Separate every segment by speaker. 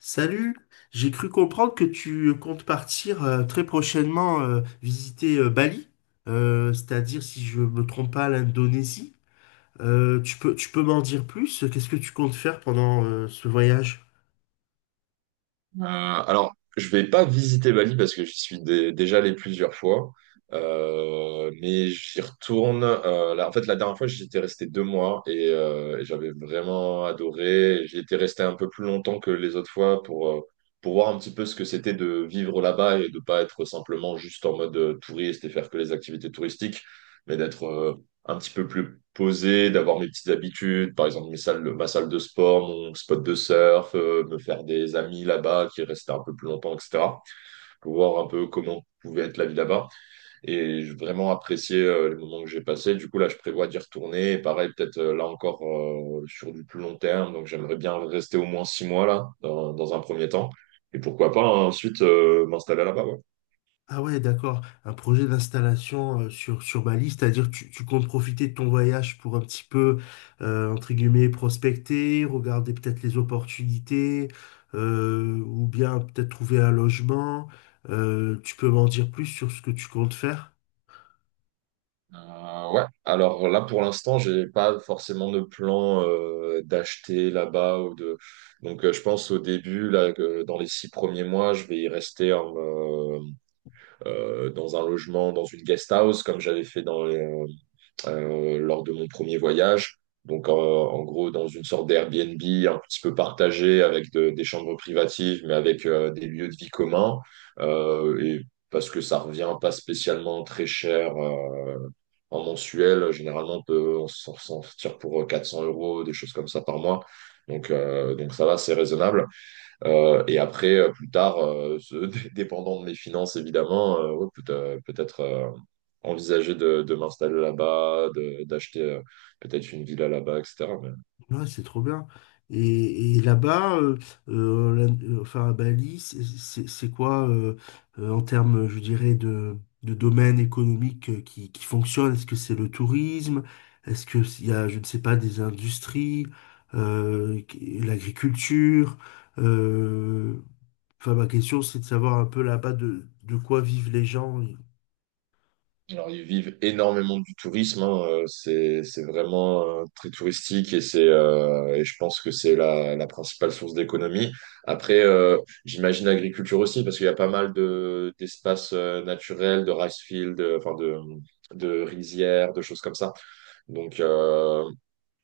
Speaker 1: Salut, j'ai cru comprendre que tu comptes partir très prochainement visiter Bali, c'est-à-dire si je me trompe pas l'Indonésie. Tu peux m'en dire plus? Qu'est-ce que tu comptes faire pendant ce voyage?
Speaker 2: Alors, je vais pas visiter Bali parce que j'y suis déjà allé plusieurs fois. Mais j'y retourne. Là, en fait, la dernière fois, j'y étais resté 2 mois et j'avais vraiment adoré. J'y étais resté un peu plus longtemps que les autres fois pour voir un petit peu ce que c'était de vivre là-bas et de pas être simplement juste en mode touriste et faire que les activités touristiques, mais d'être un petit peu plus posé, d'avoir mes petites habitudes, par exemple mes salles, ma salle de sport, mon spot de surf, me faire des amis là-bas qui restaient un peu plus longtemps, etc. Pour voir un peu comment pouvait être la vie là-bas. Et j'ai vraiment apprécié les moments que j'ai passés. Du coup, là, je prévois d'y retourner. Et pareil, peut-être là encore, sur du plus long terme. Donc, j'aimerais bien rester au moins 6 mois là, dans un premier temps. Et pourquoi pas, hein, ensuite m'installer là-bas. Ouais.
Speaker 1: Ah ouais, d'accord. Un projet d'installation sur Bali, c'est-à-dire tu comptes profiter de ton voyage pour un petit peu, entre guillemets, prospecter, regarder peut-être les opportunités, ou bien peut-être trouver un logement. Tu peux m'en dire plus sur ce que tu comptes faire?
Speaker 2: Ouais, alors là pour l'instant, j'ai pas forcément de plan d'acheter là-bas ou de. Donc, je pense au début là que dans les 6 premiers mois, je vais y rester dans un logement, dans une guest house comme j'avais fait lors de mon premier voyage. Donc, en gros, dans une sorte d'Airbnb un petit peu partagé avec des chambres privatives, mais avec des lieux de vie communs. Et parce que ça revient pas spécialement très cher en mensuel. Généralement, on peut on s'en s'en sortir pour 400 euros, des choses comme ça par mois. Donc ça va, c'est raisonnable. Et après, plus tard, dépendant de mes finances, évidemment, ouais, peut-être envisager de m'installer là-bas, d'acheter peut-être une villa là-bas, etc. Mais-
Speaker 1: Ouais, c'est trop bien. Et là-bas, enfin à Bali, c'est quoi en termes, je dirais, de domaine économique qui fonctionne? Est-ce que c'est le tourisme? Est-ce que s'il y a, je ne sais pas, des industries, l'agriculture? Euh, enfin, ma question, c'est de savoir un peu là-bas de quoi vivent les gens.
Speaker 2: Alors, ils vivent énormément du tourisme, hein. C'est vraiment très touristique, et je pense que c'est la principale source d'économie. Après, j'imagine l'agriculture aussi, parce qu'il y a pas mal d'espaces naturels, de rice fields, enfin de rizières, de choses comme ça. Donc, euh,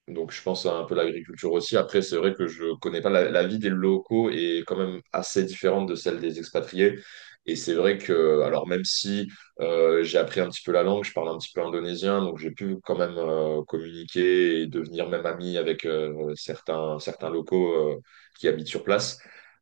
Speaker 2: Donc, je pense à un peu l'agriculture aussi. Après, c'est vrai que je connais pas la vie des locaux est quand même assez différente de celle des expatriés. Et c'est vrai que, alors même si j'ai appris un petit peu la langue, je parle un petit peu indonésien, donc j'ai pu quand même communiquer et devenir même ami avec certains locaux qui habitent sur place.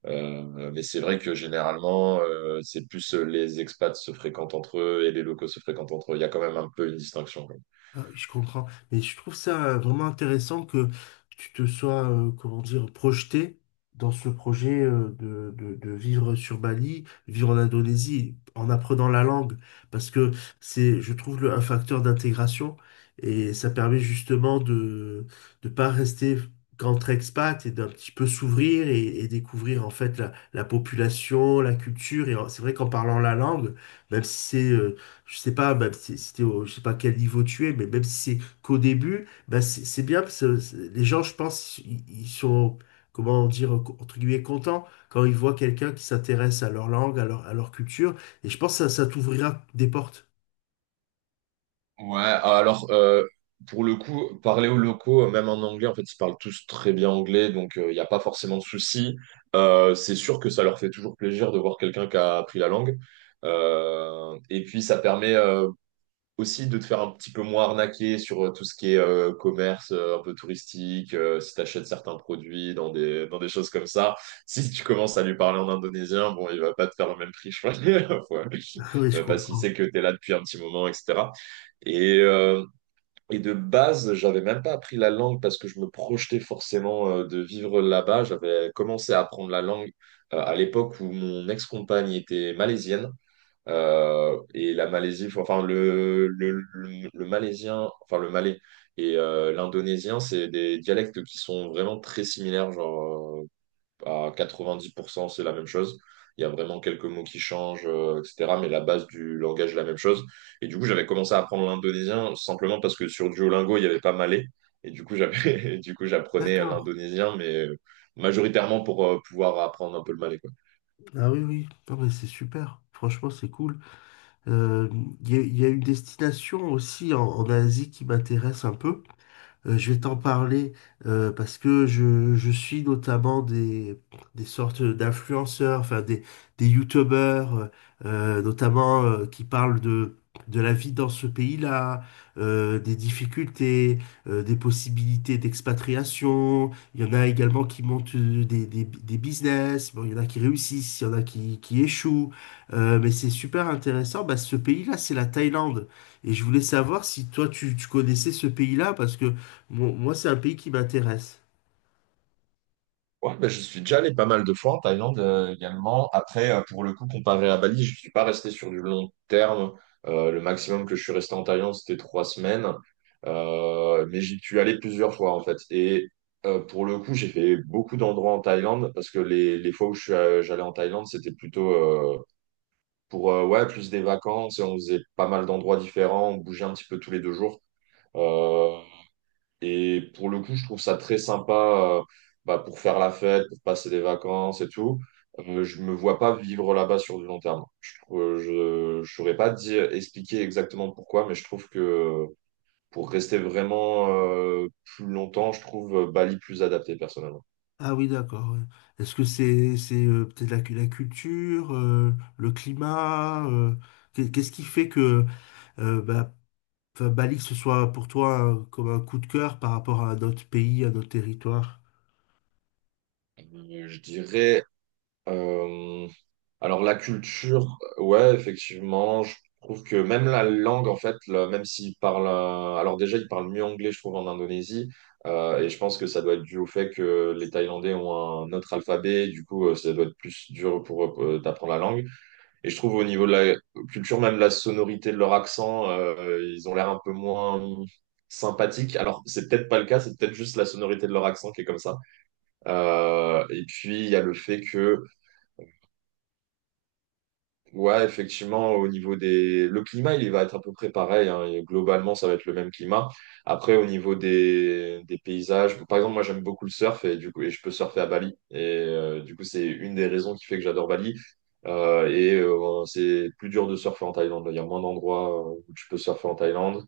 Speaker 2: Euh, mais c'est vrai que généralement, c'est plus les expats se fréquentent entre eux et les locaux se fréquentent entre eux. Il y a quand même un peu une distinction.
Speaker 1: Ah, oui, je comprends. Mais je trouve ça vraiment intéressant que tu te sois, comment dire, projeté dans ce projet de vivre sur Bali, vivre en Indonésie, en apprenant la langue, parce que c'est, je trouve, un facteur d'intégration et ça permet justement de ne pas rester qu'entre expat et d'un petit peu s'ouvrir et découvrir en fait la population, la culture. C'est vrai qu'en parlant la langue, même si c'est je sais pas, même si c'était au, je sais pas quel niveau tu es, mais même si c'est qu'au début, bah c'est bien parce que les gens, je pense, ils sont, comment dire, entre guillemets, contents quand ils voient quelqu'un qui s'intéresse à leur langue, à leur culture. Et je pense que ça t'ouvrira des portes.
Speaker 2: Ouais, alors pour le coup, parler aux locaux, même en anglais, en fait, ils parlent tous très bien anglais, donc il n'y a pas forcément de souci. C'est sûr que ça leur fait toujours plaisir de voir quelqu'un qui a appris la langue. Et puis ça permet, aussi de te faire un petit peu moins arnaquer sur tout ce qui est commerce, un peu touristique, si tu achètes certains produits dans des choses comme ça. Si tu commences à lui parler en indonésien, bon, il va pas te faire le même prix, je crois. Ouais.
Speaker 1: Ah oui, je
Speaker 2: Ouais, parce qu'il
Speaker 1: comprends.
Speaker 2: sait que tu es là depuis un petit moment, etc. Et, euh, et de base, j'avais même pas appris la langue parce que je me projetais forcément de vivre là-bas. J'avais commencé à apprendre la langue à l'époque où mon ex-compagne était malaisienne. Et la Malaisie, le malaisien, enfin le malais et l'indonésien, c'est des dialectes qui sont vraiment très similaires, genre à 90%, c'est la même chose. Il y a vraiment quelques mots qui changent, etc. Mais la base du langage est la même chose. Et du coup, j'avais commencé à apprendre l'indonésien simplement parce que sur Duolingo, il n'y avait pas malais. Et du coup, j'apprenais
Speaker 1: D'accord.
Speaker 2: l'indonésien, mais majoritairement pour pouvoir apprendre un peu le malais.
Speaker 1: Ah oui, oui. Non, mais c'est super. Franchement, c'est cool. Euh, Il y a une destination aussi en, en Asie qui m'intéresse un peu. Je vais t'en parler parce que je suis notamment des sortes d'influenceurs, enfin des youtubeurs, notamment qui parlent de la vie dans ce pays-là, des difficultés, des possibilités d'expatriation. Il y en a également qui montent des business, bon, il y en a qui réussissent, il y en a qui échouent. Mais c'est super intéressant. Bah, ce pays-là, c'est la Thaïlande. Et je voulais savoir si toi, tu connaissais ce pays-là parce que moi, c'est un pays qui m'intéresse.
Speaker 2: Ouais, bah, je suis déjà allé pas mal de fois en Thaïlande également. Après, pour le coup, comparé à Bali, je suis pas resté sur du long terme. Le maximum que je suis resté en Thaïlande, c'était 3 semaines. Mais j'y suis allé plusieurs fois, en fait. Pour le coup, j'ai fait beaucoup d'endroits en Thaïlande parce que les fois où j'allais en Thaïlande, c'était plutôt pour ouais, plus des vacances et on faisait pas mal d'endroits différents. On bougeait un petit peu tous les 2 jours. Euh, et pour le coup, je trouve ça très sympa, euh, bah, pour faire la fête, pour passer des vacances et tout. Je me vois pas vivre là-bas sur du long terme. Je ne je, je saurais pas dire, expliquer exactement pourquoi, mais je trouve que pour rester vraiment plus longtemps, je trouve Bali plus adapté personnellement.
Speaker 1: Ah oui, d'accord. Ouais. Est-ce que c'est peut-être la culture, le climat, qu'est-ce qui fait que euh, bah, enfin, Bali, que ce soit pour toi comme un coup de cœur par rapport à notre pays, à notre territoire?
Speaker 2: Je dirais, euh, alors la culture, ouais, effectivement, je trouve que même la langue, en fait, même s'ils parlent, alors déjà ils parlent mieux anglais, je trouve, en Indonésie, et je pense que ça doit être dû au fait que les Thaïlandais ont un autre alphabet, et du coup, ça doit être plus dur pour eux d'apprendre la langue. Et je trouve au niveau de la culture, même la sonorité de leur accent, ils ont l'air un peu moins sympathiques. Alors c'est peut-être pas le cas, c'est peut-être juste la sonorité de leur accent qui est comme ça. Et puis il y a le fait que... Ouais, effectivement, au niveau des... Le climat, il va être à peu près pareil, hein. Et globalement, ça va être le même climat. Après, au niveau des paysages, par exemple, moi, j'aime beaucoup le surf et je peux surfer à Bali. Du coup, c'est une des raisons qui fait que j'adore Bali. C'est plus dur de surfer en Thaïlande. Il y a moins d'endroits où tu peux surfer en Thaïlande.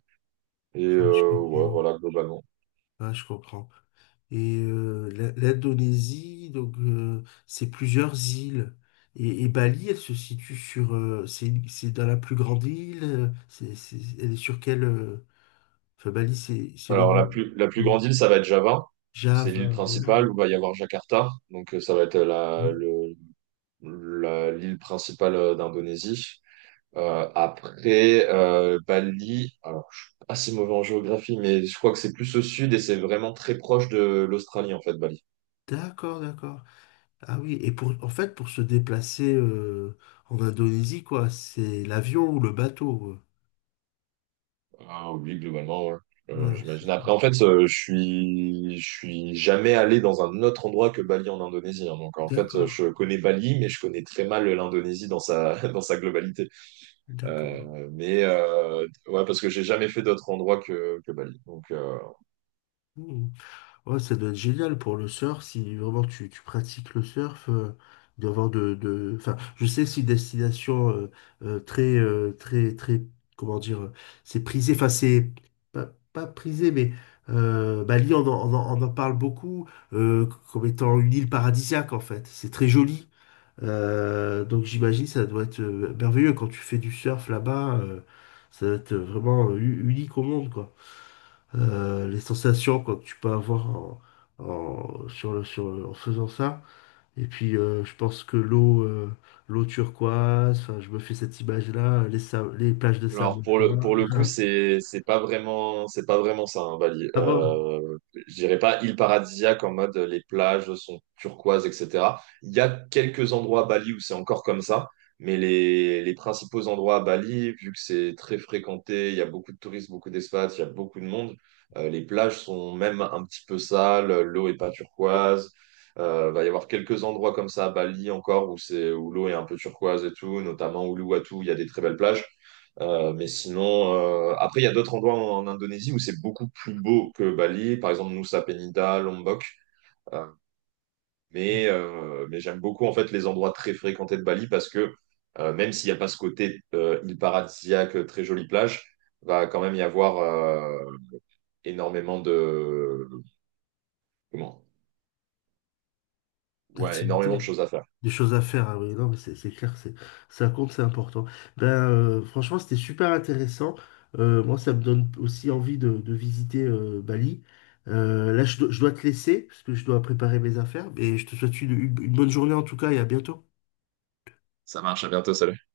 Speaker 1: Ah, je
Speaker 2: Ouais,
Speaker 1: comprends.
Speaker 2: voilà, globalement.
Speaker 1: Ah, je comprends. L'Indonésie, donc c'est plusieurs îles. Et Bali, elle se situe sur, c'est dans la plus grande île. Elle est sur quelle? Enfin, Bali, c'est le
Speaker 2: Alors,
Speaker 1: nom.
Speaker 2: la plus grande île, ça va être Java. C'est l'île
Speaker 1: Java, oui,
Speaker 2: principale où va y avoir Jakarta. Donc, ça va être
Speaker 1: oui.
Speaker 2: l'île principale d'Indonésie. Après, Bali, alors je suis assez mauvais en géographie, mais je crois que c'est plus au sud et c'est vraiment très proche de l'Australie, en fait, Bali.
Speaker 1: D'accord, d'accord. Ah oui, et pour, en fait, pour se déplacer en Indonésie, quoi, c'est l'avion ou le bateau.
Speaker 2: Ah oui, globalement, ouais.
Speaker 1: Voilà, c'est
Speaker 2: J'imagine.
Speaker 1: ça.
Speaker 2: Après, en fait, je suis jamais allé dans un autre endroit que Bali en Indonésie, hein. Donc, en fait,
Speaker 1: D'accord,
Speaker 2: je connais Bali, mais je connais très mal l'Indonésie dans sa globalité.
Speaker 1: d'accord.
Speaker 2: Euh, mais euh, ouais, parce que j'ai jamais fait d'autre endroit que Bali. Donc,
Speaker 1: Hmm. Ouais, ça doit être génial pour le surf si vraiment tu pratiques le surf. D'avoir de enfin je sais que c'est une destination très très très comment dire c'est prisé enfin c'est pas, pas prisé mais Bali on en parle beaucoup comme étant une île paradisiaque en fait c'est très joli. Donc j'imagine ça doit être merveilleux quand tu fais du surf là-bas ça doit être vraiment unique au monde quoi les sensations quoi, que tu peux avoir sur le en faisant ça. Et puis, je pense que l'eau turquoise, enfin, je me fais cette image-là, les plages de
Speaker 2: alors
Speaker 1: sable
Speaker 2: pour le
Speaker 1: fin.
Speaker 2: pour le coup, c'est pas vraiment ça, hein, Bali.
Speaker 1: Ah bon,
Speaker 2: Je dirais pas île paradisiaque en mode les plages sont turquoises, etc. Il y a quelques endroits à Bali où c'est encore comme ça, mais les principaux endroits à Bali, vu que c'est très fréquenté, il y a beaucoup de touristes, beaucoup d'expats, il y a beaucoup de monde. Les plages sont même un petit peu sales, l'eau est pas turquoise. Va y avoir quelques endroits comme ça à Bali encore où l'eau est un peu turquoise et tout, notamment Uluwatu, il y a des très belles plages. Mais sinon, après, il y a d'autres endroits en Indonésie où c'est beaucoup plus beau que Bali, par exemple Nusa Penida, Lombok. Euh, mais j'aime beaucoup en fait les endroits très fréquentés de Bali parce que même s'il n'y a pas ce côté île paradisiaque, très jolie plage, va quand même y avoir énormément de comment? Ouais, énormément de
Speaker 1: d'activité,
Speaker 2: choses à faire.
Speaker 1: des choses à faire. Ah oui, non, mais c'est clair, c'est ça compte, c'est important. Ben, franchement, c'était super intéressant. Moi, ça me donne aussi envie de visiter Bali. Là, je dois te laisser parce que je dois préparer mes affaires. Mais je te souhaite une bonne journée en tout cas et à bientôt.
Speaker 2: Ça